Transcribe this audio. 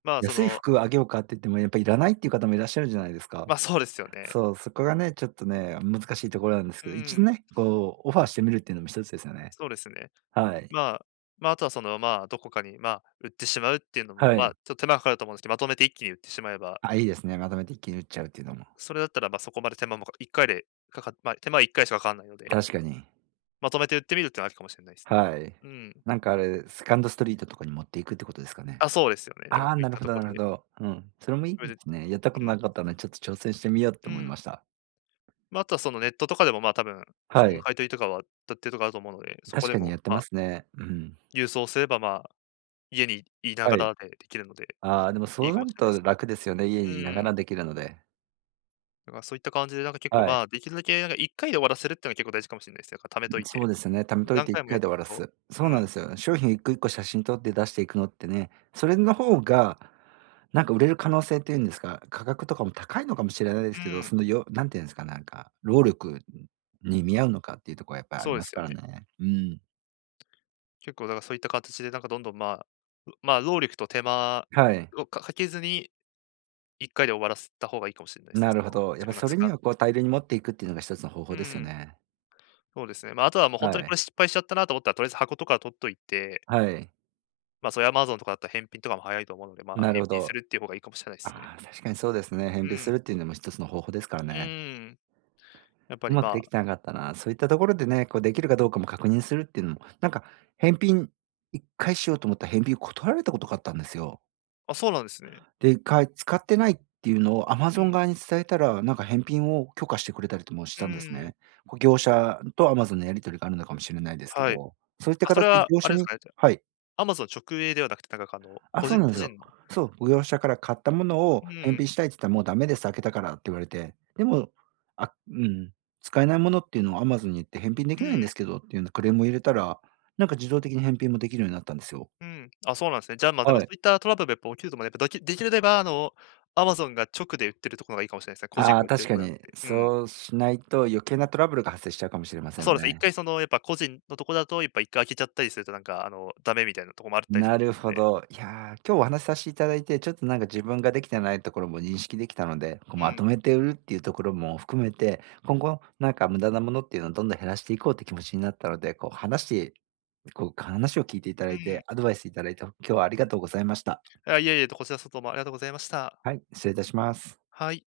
まあそ「安いの服、あげようか？」って言っても、やっぱ、「いらない」っていう方もいらっしゃるじゃないですか。ま、そうですよね。そう、そこがね、ちょっとね、あ、難しいところなんですうけど、一ー度ん。ね、こうオファーしてみるっていうのも一つですよね。そうですね。はい。まあ、ま、あとはその、まあ、どこかに、ま、売ってしまうっていうのも、はま、い。ちょっ、手間かかると思うんすけ、まとめて一気に売ってしまえばあ、いいですね。まとめて一気に売っちゃうっていうのも。それだったら、ま、そこまで手間もか1回で、かかま、手間、1回しかかわんないので確かに。まとめて売ってみるっては、ありかもしれないすね。はい。うん。なんかあれ、セカンドストリートとかに持っていくってことですかね？あ、そうですよね。だか、あそあ！ういっなるたほとど、こなるほでど、うん、それもいいそいでですね。やったことうなん。かったのでちょっと挑戦してみよううと思いん。ました。ま、あとは、その、ネットとかでも、ま、多分、は服のい。買い取りとかは、たってるとこあると思うので、そこ確でかにもやってまますね、うん。郵送すれば、まあ、家にいながはい。らでできるので、ああ、でもそいいうかなもるしれないとす。楽ですよね、家うにいながーらん。できるので。だからそういった感じで、なんか結構、はまい。あ、できるだけなんか1回で終わらせるっての結構大事かもしんないす、やっぱためとん、いて。そうですね、ためとい何ていっ回もかやいってで終わるらとす。うそうなん。んです、商品一個一個写真撮って出していくのってね、それの方がなんか売れる可能性っていうんですか、価格とかも高いのかもしれないでうすけど、ーん。そのよなんていうんすか、なんか、労力、ん、に見合うのかっていうとこはやっぱりありそうでますすよからね。ね、うん。結構、だからそういったかたちでなんかどんどん、まあ、うまあ、労力と手間はい。をかかけずに、1回で終わらせた方がいいかもしんないすね、なそるほの、ど。やっ自ぱ分がそつれにかはこう大量に持っていくっていうのが一つの方法うですよん。ね。そうですね。ま、あとはもうほんはとにこい。れ失敗しちゃったなと思ったら、とりあえず箱とか取っといてはい。ま、そういう、Amazon とかだった、返品とかも早いと思うので、まあ、なる返ほ品すど。るっていう方がいいかもしれないすね。ああ、確かにそうですね。返う品ん。するっていうのも一つの方法ですからうね。ーん。やっぱうりまくでまきあてなかったな、そういったところでね、こう、できるかどうかも確認するっていうの。なんか、返品、1回しようと思った返品断られたことがあったんですよ。あ、そうなんですね。で、1回、使ってないっていうのをう Amazon ん。側に伝えたら、なんか返品を許可してくれたりともしうんたうんですんうん。ね。こう、業者と Amazon のやり取りがあるのかもしれないですけはい。ど、そういったあ、かそたれちでは業あ者れですにかね、じゃ、はい。Amazon 直営ではなくて、だかかの、あ、個そう人なん個すよ。人のそう、業者から買ったものをう返ん。品したいつった、「もうダメです、開けたから」って言われて、でもあ、うん、使えないものっていうのを Amazon に言って、「返品でうきないんでん。すけど」っていうなクレームを入れたら、なんか自動的に返品もできるようになったんですよ。うん、あ、そうなんすね、じゃ、ま、でもはそい。ういったトラブルがやっぱ起きるとま、やっぱ、どきできれば、あの、Amazon が直で売ってるところがいいかもしれないすね、個人あであ、売ってる確とかこじゃなに。くて、うんうん。そうしないと余計なトラブルが発生しちゃうかもしれませあ、んそわうです。いっね。かいそのやっぱ、個人のとこだとやっぱ1回開けちゃったりするとなんか、あの、ダメみたいなとこもあるったりするなとるおも、ほで。ど。いや、今日お話さしていただいて、ちょっとなんか自分ができてないところも認識できたので、こ、うまとん。めて売るっていうところも含めて、今後なんか無駄なものっていうの、どんどん減らしていこうって気持ちになったので、こう、話しこう、話を聞いていただういて、ん。アドバイスいただいて、ほ今日はありがとうございました。あ、いえいえ、とこちらそと、ま、ありがとございました。はい、失礼いたします。はい。